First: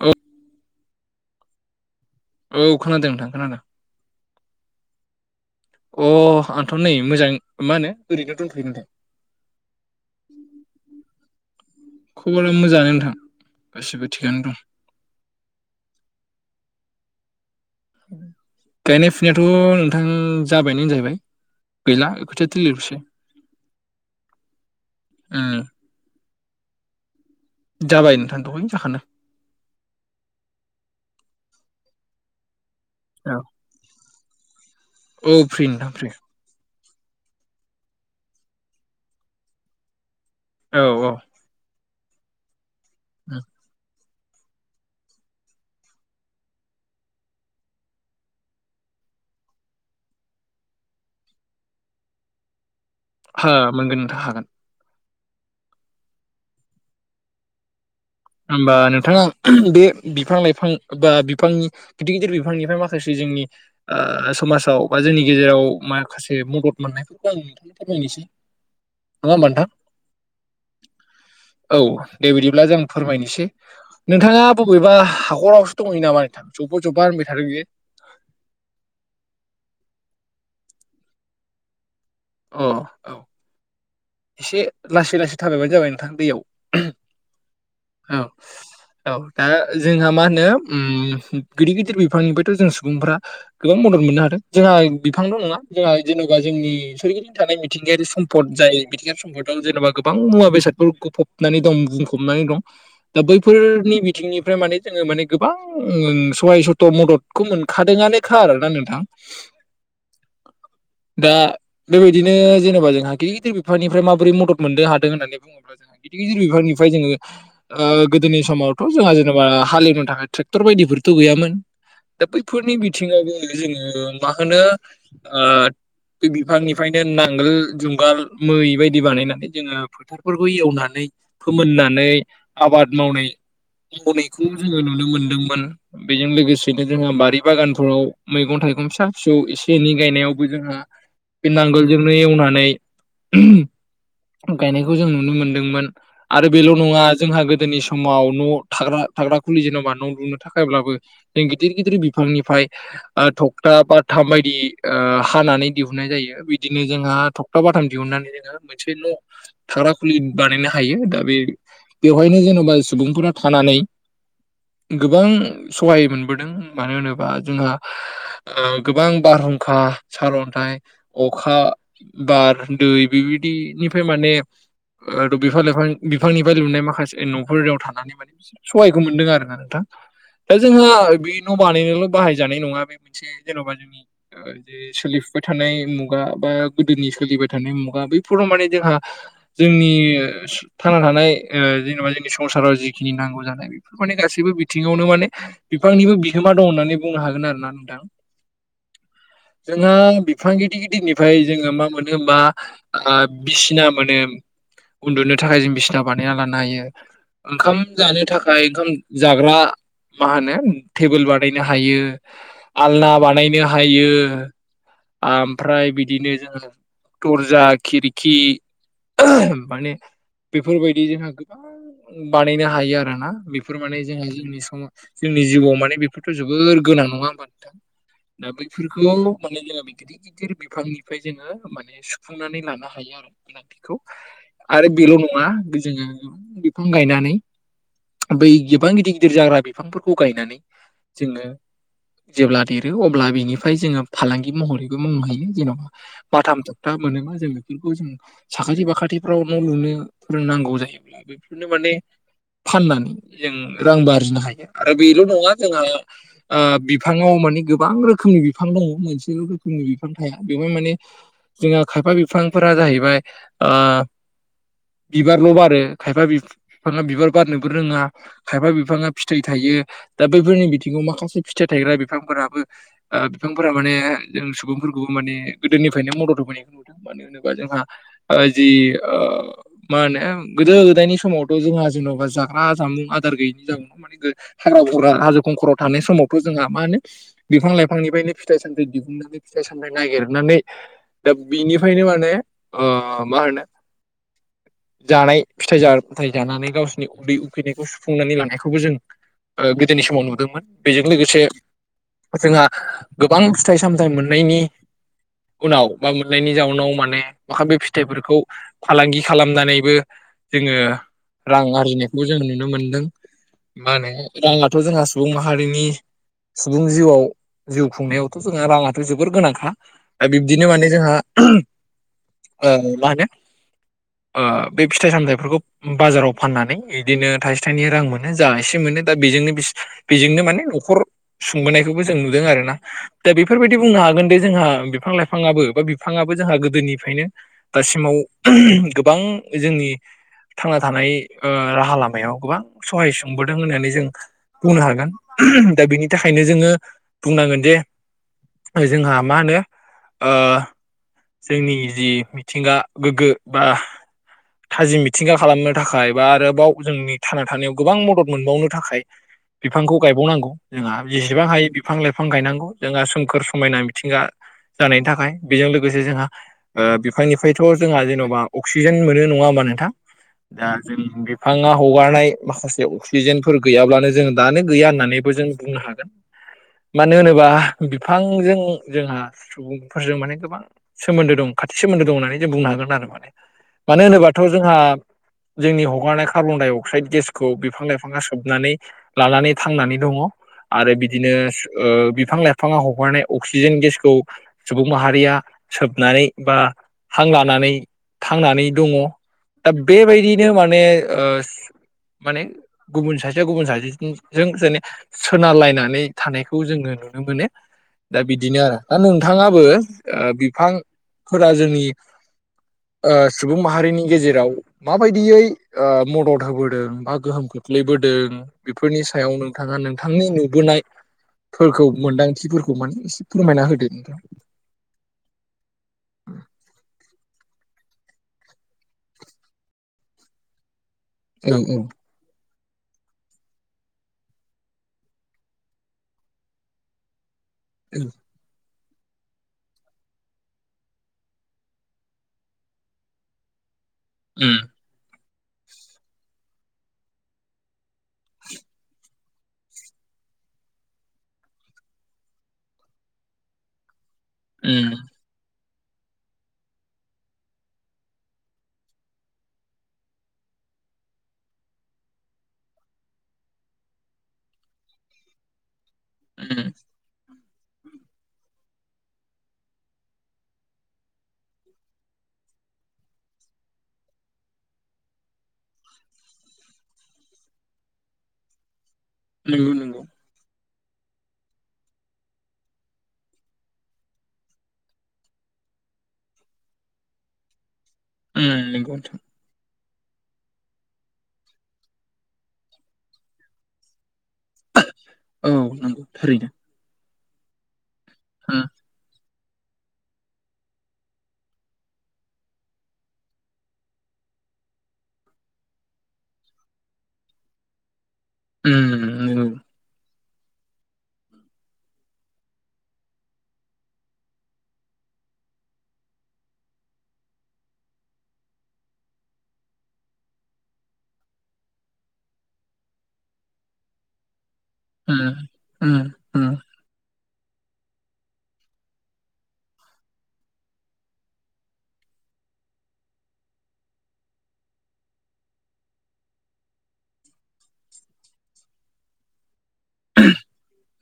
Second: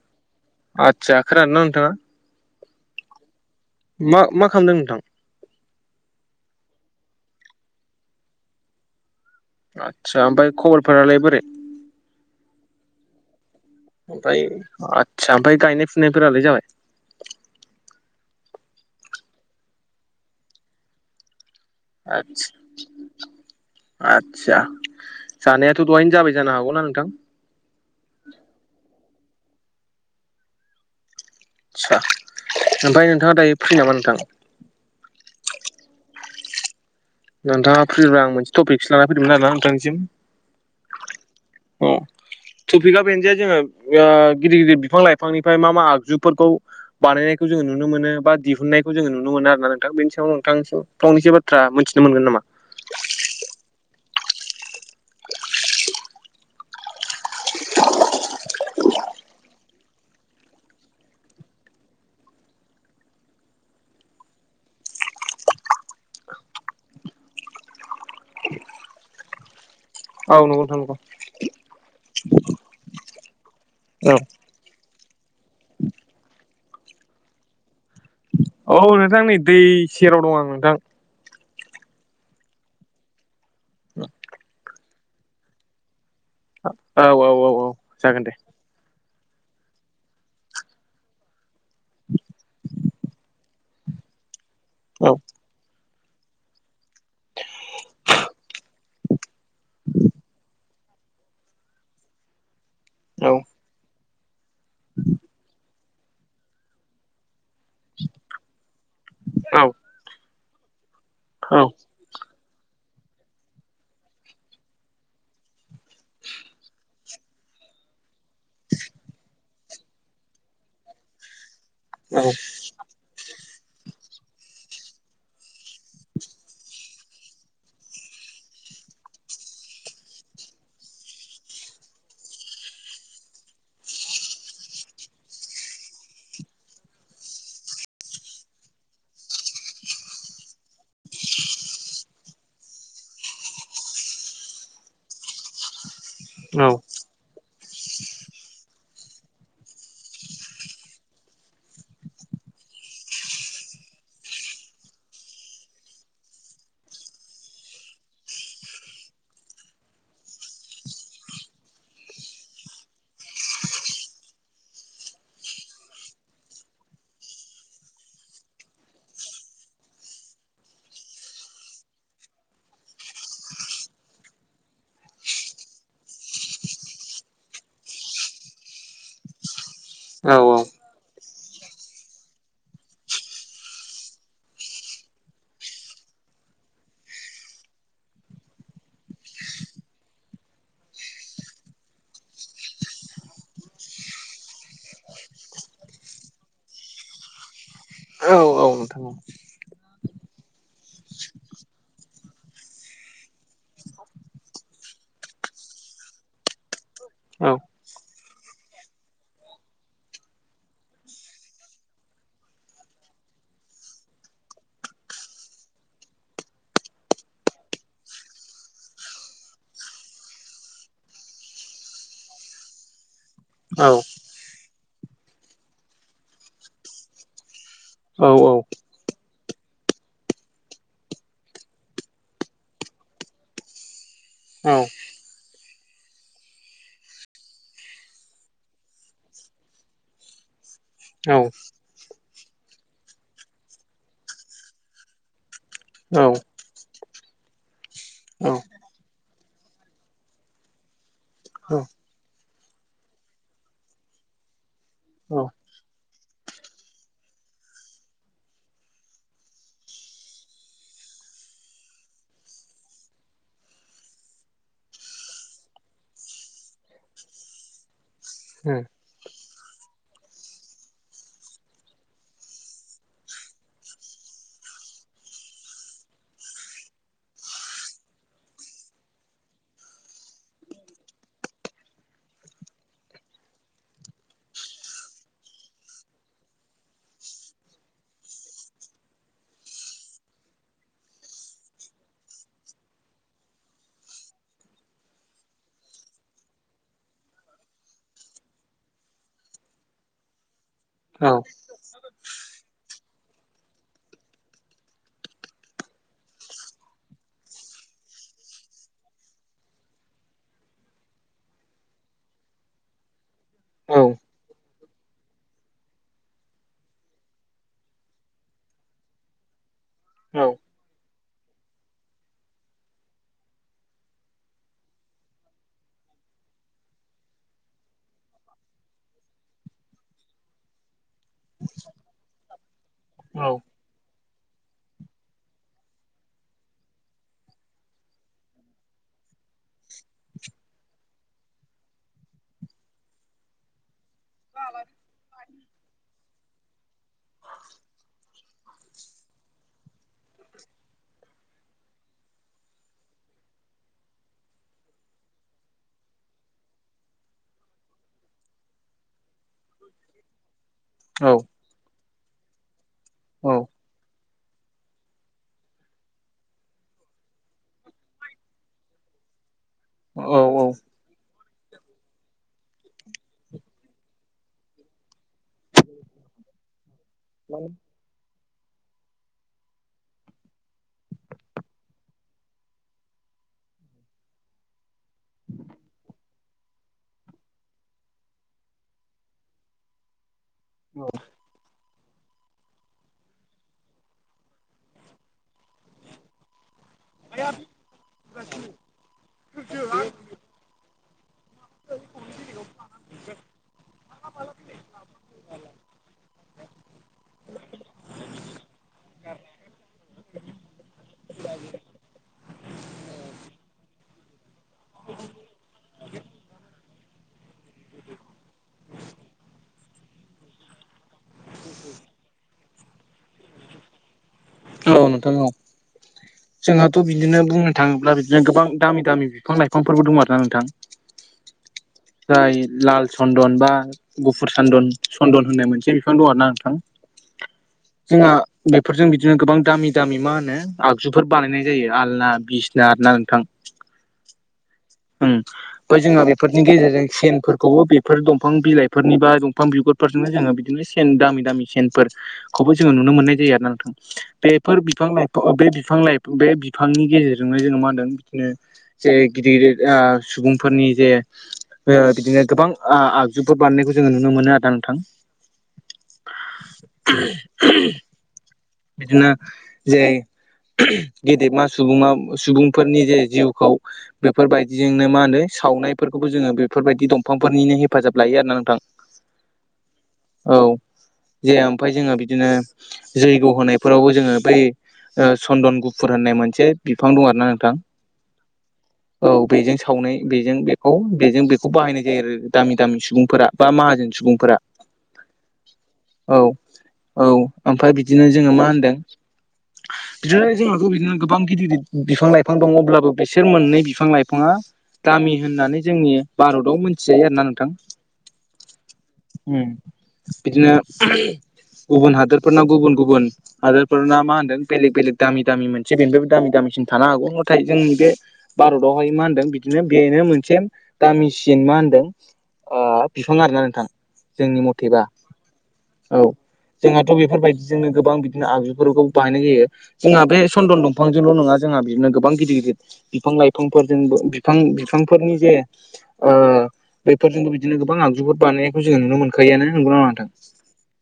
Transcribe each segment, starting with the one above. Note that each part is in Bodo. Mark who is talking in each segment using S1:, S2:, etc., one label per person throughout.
S1: औत
S2: आच्छा खोनादोंना नोंथांङा?
S1: औ खोनादों नोंथां खोनादों
S2: मा मा खामदों नोंथां?
S1: अ आंथ' नै मोजां मा होनो ओरैनो दोंथयो नोंथां।
S2: आतसा ओमफाय खबरफोरालाय बोरै?
S1: खबरा मोजाङानो नोंथां। गासिबो
S2: ओमफाय
S1: थिगानो दं
S2: आतचाओमफाय गायनाय फुनायफोरालाय जाबाय?
S1: गायनाय फुनायाथ' नोंथां जाबायनो होनजायबाय
S2: आतस आतचा
S1: उम
S2: जानाय थो दहायनो जाबाय जानो हागौ ना नोंथां?
S1: जाबाय नोंथां दहायनो जाखानदो
S2: च्छा ओमफाय नोंथाङा
S1: औ
S2: दायो फ्रिनामा नोंथां?
S1: औ फ्रि नोंथां फ्रि
S2: नोंथाङा फ्रिबा आं मोनसे टपिकसो लानानै फैदोंमोन आरो नोंथांसिम
S1: औ औ
S2: औ टफिखा बेनो‌ जे जोंओ [unintelligible] गिदिर गिदिर बिफां लाइफांनिफ्राय मा मा आगजुफोरखौ बानायनायखौ जोङो नुनो मोनो बा दिहुननायखौ जोङो नुनो मोनो आरो ना नोंथां बेनि सायाव नोंथांनिसिम फंनैसो बाथ्रा मोनथि मोनगोन नामा?
S1: हा मोनगोन नोंथां हागोन। ओमबा नोंथाङा आं [unintelligible] बे बिफां लाइफां बा बिफां गिदिर गिदिर बिफांनिफ्राय माखासे जोंनि ओ समाजाव बा जोंनि गेजेराव माखासे मदद मोननायफोरखौ कम [unintelligible] इसे नङा ओमबा नोंथां
S2: औ नंगौ नोंथां नंगौ
S1: औ दे बिदिब्ला जों फोरमायनोसै
S2: औ
S1: नोंथाङा बबेबा हाखरावसो दङैयो नामा नोंथां जब्ब जब्बा होनबाय थादों जि?
S2: औ नोंथां नै दै सेराव दं आं नोंथां
S1: अ औ एसे लासै लासै थाबायबानो जाबाय नोंथां दैयाव
S2: ओ औ औ औ औ
S1: औ
S2: जागोन दे
S1: औ दा जोंहा मा होनो उम गिदिर गिदिर बिफांनिफ्रायथ' जों सुबुंफ्रा गोबां मदद मोननो हादों। जोंहा
S2: औ
S1: बिफांल' नङा जोंहा जेन'बा जोंनि सरगिदिं थानाय मिथिंगायारि सम्पद जाय मिथिंगायारि सम्पद जेनेबा गोबां मुवा बेसादफोर फबनानै दं बुंफबनानै दं दा
S2: औ
S1: बैफोरनि बि बिथिंनिफ्राय माने जोङो माने गोबां सहाय सथ' मदद खौ मोनखादोंआनोखा आरोना नोंथां।
S2: औ
S1: दा
S2: औ
S1: बेबायदिनो जेनेबा जोंहा गिदिर गिदिर बिफांनिफ्राय माबोरै मदद मोननो हादों होननानै बुङोब्ला गिदिर गिदिर बिफांनिफ्राय जोङो ओ गोदोनि समावथ' जोंहा जेनेबा हालेवनो थाखाय ट्रेक्टर बायदिफोरथ' गैयामोन। दा बैफोरनि बिथिङावबो जोङो मा होनो ओ बे बिफांनिफ्रायनो नांगोल जुंगाल मै बायदि बानायनानै जोङो फोरखौ एवनानै फोमोननानै आबाद मावनाय मावनायखौ जोङो नुनो मोनदोंमोन। बेजों लोगोसेनो जोंहा बारि बागानफोराव मैगं थाइगं फिसा फिसौ एसे एनै गायनायावबो जोंहा बे नांगोलजोंनो एवनानै गायनायखौ जों नुनो मोनदोंमोन। आरो बेल' नङा जोंहा गोदोनि सम समाव न' थाग्रा थाग्रा खुलि जेन'बा न' लुनो थाखायब्लाबो जों गिदिर गिदिर बिफांनिफ्राय ओ थखथा बाथाम बायदि ओ हानानै दिहुननाय जायो। बिदिनो जोंहा थखथा बाथाम दिहुननानै जोङो मोनसे न' थाग्राखुलि बानायनो हायो। दा बे बेवहायनो जेन'बा सुबुंफोरा थानानै गोबां सहाय मोनबोदों। मानो होनोबा जोंहा ओ गोबां बारहुंखा सारअन्थाइ अखा बार दै बेबायदिनिफाय माने ओ द' बिफां लाइफां बिफांनिफाय लुनाय माखासे न'फोराव थानानै माने सहायखौ मोन्दों आरोना नोंथां।
S2: औ औ
S1: दा जोंहा बे न' बानायनायावल' बाहायजानाय नङा बे मोनसे जेन'बा जोंनि ओ जे सोलिफुबाय थानाय मु गा बा गोदोनि सोलिबाय थानाय मुगा बेैफोराव माने जोंहा जोंनि थांना थानाय ओ‌ जेन'बा जोंनि संसाराव जिखिनि नांगौ जानाय इफोर माने गासैबो बिथिङावनो माने बिफांनिबो बिहोमा दं होननानै बुंनो हागोन आरोना नोंथां।
S2: औ औ औ नोंथां औ।
S1: जोंहा बिफां गिदिर गिदिर दिननिफाय जोङो मा मोनो होमबा ओ बिसिना मोनो। उन्दुनो थाखाय जों बिसिना बानायना लानो हायो।
S2: औ
S1: ओंखाम जानो थाखाय ओंखाम जाग्रा मा होनो टेबोल बानायनो हायो आलना बानायनो हायो। आमफ्राय बिदिनो जोङो दर्जा खिरखि माने बेफोरबायदि जोंहा गोबां बानायनो हायो आरोना। बेफोर
S2: औ
S1: माने जोंहा जोंनि सम जोंनि जिउआव माने बेफोरथ' जोबोर गोनां नङा होमबा नोंथां? दा बैफोरखौ माने जोङा बेखोदि गिदिर बिफांनिफ्राय जोङो माने सुफुंनानै लानो हायो आरो। ना बिखौ आरो बेल' नङा बिजोङो बिफां गायनानै बै गिबां गिदिर गिदिर जाग्रा बिफांफोरखौ गायनानै जोङो जेब्ला देरो अब्ला बेनिफाय जोङो फालांगि महरैबो मावनो हायो। जेन'बा बाथाम थ'खथा मोनो [inaudible] जों बेफोरखौ जों
S2: औ
S1: साखाथि बाखाथिफ्राव न' लुनो फोरोंनांगौ जायोब्ला
S2: औ
S1: बेफोरनो माने फाननानै जों रांबो आरजिनो हायो। आरो
S2: औ
S1: बेल'
S2: औ
S1: नङा जोंहा ओ बिफाङाव माने गोबां रोखोमनि बिफां दङ'। मोनसेल' [unintelligible] नि बिफां थाया। बेवहाय माने जोंहा खायफा बिफांफोरा जाहैबाय ओ बिबारल' बारो खायफा बिफाङा बिबार बारनोबो रोङा। खायफा बिफाङा फिथाइ थायो। दा बैफोरनि बिथिङाव माखासे फिथाइ थायग्रा बिफांफोराबो ओ बिफांफोरा माने जों सुबुंफोरखौबो माने गोदोनिफायनो मदद होबोनायखौ नुदों। मानो होनोबा जोंहा ओ जि ओ मा होनो गोदो गोदायनि समावथ' जोंहा जेन'बा जाग्रा जामुं आदार गैयिनि जाउनाव मानि गो हाग्रा फग्रा हाजो खंखराव थानाय समावथ' जोंहा मा होनो बिफां लाइफांनिफायनो फिथाइ सामथाइ दिहुननानै फिथाइ सामथाइ नागिरनानै दा बिनिफायनो माने ओ मा होनो जानाय फिथाइ जा थाय जानानै गावसनि उदै उखैनायखौ सुफुंनानै लानायखौबो जों ओ गोदोनि समाव नुदोंमोन। बेजों लोगोसे जोंहा गोबां फिथाइ सामथाइ मोननायनि उनाव बा मोननायनि जाउनाव माने माखा बे फिथाइफोरखौ फालांगि खालामनानैबो जोङो रां आरजिनायखौबो जोङो नुनो मोनदों। मा होनो राङाथ' जोंहा सुबुं माहारिनि सुबुं जिउआव जिउ खुंनायाव थ' जोंङा राङाथ' जोबोर गोनांखा। दा बिब्दिनो माने जोंहा ओ मा होनो ओ बे फिथाइ सामथाइफोरखौ उम बाजाराव फाननानै बिदिनो थाइसे थाइनै रां मोनो। जा एसे मोनो दा बेजोंनो बेजोंनो माने न'खर सुंबोनायखोबो जों नुदों आरोना। दा बेफोरबायदि बुंनो हागोन दे जोंहा बिफां लाइफाङाबो बा बिफाङाबो जोंहा गोदोनिफायनो दासिमाव गोबां जोंनि थांना थानाय राहा लामायाव गोबां सहाय सोंबोदों होननानै जों बुंनो हागोन दा बिनि थाखायनो जोङो बुंनांगोन जे जोंहा मा होनो जोंनि जि मिथिंगा गोग्गो बा थाजिम मिथिंगा खालामनो थाखाय बा आरोबाव जोंनि थांना थानायाव गोबां मदद मोनबावनो थाखाय बिफांखौ गायबावनांगौ जोंहा जेसेबां हायो बिफां लाइफां गायनांगौ जोंहा सोमखोर समायना मिथिंगा जानायनि थाखाय बेजों लोगोसे जोंहा बिफांनिफ्रायथ' जोंहा जेन'बा अक्सिजेन मोनो नङा होमबा नोंथां दा जों बिफाङा हगारनाय माखासे अक्सिजेनफोर गैयाब्लानो जों दानो गैया होननानै खौ जों बुंनो हागोन मानो होनोबा बिफांजों जोंहा सुबुंफोरजों माने गोबां सोमोन्दो दं खाथि सोमोन्दो दं होननानै जों बुंनो हागोन आरो माने मानो होनोबाथ' जोंहा जोंनि हगारनाय कार्बन डाइ अक्साइद गेसखौ बिफां लाइफाङा सोबनानै लानानै थांनानै दङ आरो बिदिनो बिफां लाइफां बिफाङा हगारनाय अक्सिजेन गेसखौ सुबुं माहारिया सोबनानै बा हां लानानै थांनानै दङ दा बेबायदिनो माने माने गुबुन सासेया गुबुन सासेजों जेने सोनारलायनानै थानायखौ जोङो नुनो मोनो दा बिदिनो आरो दा नोंथाङाबो बिफांफोरा जोंनि सुबुं माहारिनि गेजेराव माबायदियै मदद होबोदों बा गोहोम खोख्लैबोदों बेफोरनि सायाव नोंथाङा नोंथांनि नुबोनायफोरखौ मोनदांथि खथिफोरखौ माने एसे फोरमायना होदो नोंथां
S2: औ नोंथां औ जोंहाथ' बिदिनो बुंनो थाङोब्ला बिदिनो गोबां दामि दामि बिफां लाइफांफोरबो दं आर ना नोंथां [unintelligible]
S1: औं औ
S2: जाय लाल चन्दन बा गुफुर सदन चन्दन होननाय मोनसे बिफां दं आर ना नोंथां
S1: [unintelligible]
S2: जोंहा बेफोरजों बि जोङ गोबां दामि दामि मा होनो आगजुफोर बानायनाय जायो आलना बिसना ना नोंथां
S1: उम
S2: औ बा जोंहा बेफोरनि गेजेरजों सेनफोरखौबो बेफोर दंफां बिलाइफोरनि बा दंफां बिगुर फोरजोंनो जोङो बिदिनो सेन दामि दामि सेनफोरखौबो जोङो नुनो मोननाय जायो आरो नोंथां
S1: उम
S2: बेफोर बिफां लाइफां बे बिफां लाइां बे बिफांनि गेजेरजोंनो जोङो मा होनदों बिदिनो जे गिदिर गिदिर सुबुंफोरनि जे बिदिनो गोबां आगजुफोर बानायनायखौ जोङो नुनो मोनो आदा नोंथां
S1: उम
S2: बिदिनो ज गेदेमा सुबङा सुबुंफोरनि जे जिउखौ बेफोरबायदिजोंनो मा होनो सावनायफोरखौबो जोङो बेफोरबायदि दंफांफोरनिनो हेफाजाब लायो आरो ना नोंथां औ
S1: नंगौ नंगौ
S2: औ जाया ओमफ्राय जोङो बिदिनो जै गौ होनायफोरावबो जोङो बै सन्दन गुफुर होननाय मोनसे बिफां दं आरो ना नोंथां
S1: ेंथ
S2: औ बेजों सावनाय बेजों बेखौ बेजों बेखौ बाहायनाय जायो आरो दामि दामि सुबुंफोरा बा माहाजोन सुबुंफोरा
S1: औ नंगौ
S2: औ
S1: थारैनो
S2: औ ओमफ्राय बिदिनो जोङो मा होनदों बिदिनो जोंह' बिदिनो गोबां गिदिर गिदिर बिफां लाइफां दङ अब्लाबो बिसोर मोननै बिफां लाइफाङा दामि होननानै जोंनि भारताव मोनथिजायो आरो ना नोंथां
S1: उम नंगौ उम
S2: बिदिनो गुबुन हादोरफोरनाव गुबुन गुबुन हदारफोरना मा होन्दों बेलेग बेलेग दामि दामि मोनसे बेनिबायबो दामि दामिसिन थानो हागौ नाथाय जों बे भारतावहाय मा होनदों बिदिनो बेनो मोनसे दामिसिन मा होनदों बिफां आरोना नोंथां जोंनि मथेबा
S1: उम
S2: औ
S1: उम
S2: जोंहाथ' बेफोरबायदि जोङो गोबां बिदिनो आगजुफोरखौ बाहायनाय जायो जोंहा बे चन्दन दंफांजोंल' नङा जोंहा बिदिनो गोबां गिदिर गिदिर बिफां लाइफांफोरजोंबो बिफां बिफांफोरनि जे बेफोरजोंबो बिदिनो गोबां आगजुफोर बानायनायखौ जोङो नुनो मोनो गैयानो नोंगौना लाथों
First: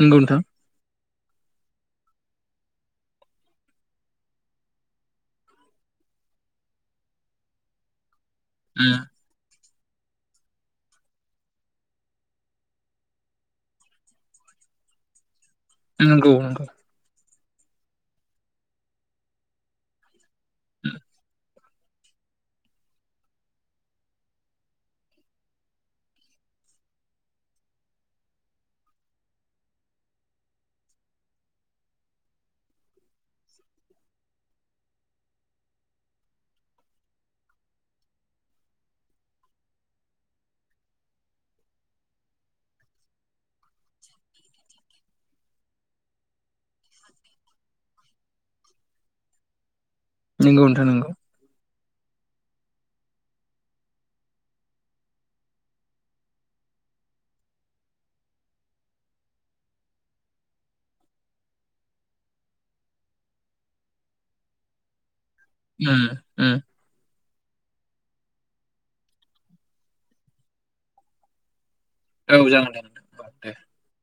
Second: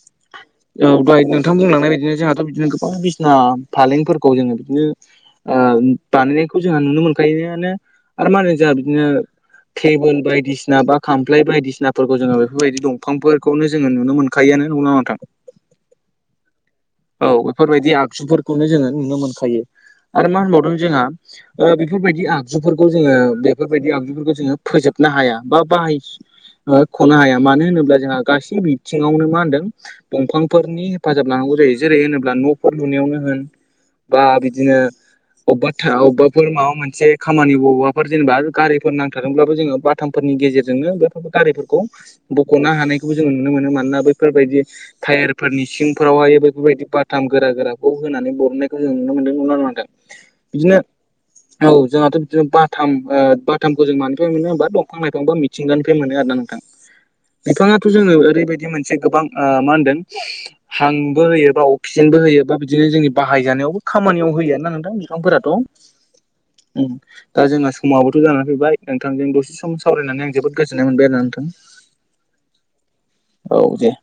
S1: नंगौ नोंथां
S2: मथां बुंलांनाय बायदिनो जोंहाथ' बिदिनो गोबां बिसिना फालेंफोरखौ जोङो बिदिनो बानायनायखौ जोंहा नुनो मोनखायोानो आरो मा होनो जोंहा
S1: उम
S2: बिदिनो टेबोल बायदिसिना बा खामफ्लाय बायदिसिनाफोरखौ जोङो बेफोरबायदि दंफांफोरखौनो जोङो नुनो मोन खाययाानोनो नुां नां
S1: नंगौ नगौ
S2: औ बेफोरबायदि आगजुफोरखौनो जोङो नुनो मोनखायो आरो मा होनबावदों जोंहा बेफोरबायदि आगजुफोरखौ जोङो बेफोरबायदि आगजुफोरखौ जोङो फोजोबनो हाया बा बाहाय खनो हाया मानो होनोब्ला जोंहा गासै बिथिङावनो मा होनदों दंफांफोरनि हेफाजाब लानांगौ जायो जेरै होनोब्ला न'फोर लुनायावनो होन बा बिदिनो अबेबा थ अबाफोर माबा मोनसे खामानि बबेबाफोर जेनेबा गारिफोर नांथारादोंब्लाबो जो ब दुथांफोरनि गेजेरजोंनो बेफोर गारिफोरखौ बख'नो हानायखौबो जोङो नुनो मोनो मानोना बैफोरबायदि टायारफोरनिसिम फोरावहाय बेफोरबायदि बाथाम गोरा गोराखौ होनानै बरहनायखौ जों नुनो मोनदों नुनो न मोन्दों
S1: नंगौ
S2: बिदिनो
S1: नोंथां नंगौ
S2: औ जोंहाथ' बिदिनो बाथाम बाथामखौ जों मानि मोनो हबा दंफां लाइफां बा सििगनिफ्राय मोनो आर ना नोंथां बिफाङाथ' जोङो ओरैबायदि मोनसे गोबां मा होनदों हांबो होयोबा अक्सिजेनबो होयो बा बिदिनो जोंनि बाहायजानायावबो खामानियाव होय ना नोंथां बिफांफोराथ'
S1: [unintelligible]
S2: उ दा जोंना समाबोथ' जानानै फैबाय नोंथांजों दसे सम सावरायनानै आं जोबोद गोजोननाय मोनबाय आरोा नोंथां
S1: औ जागोन जागोन
S2: औ दे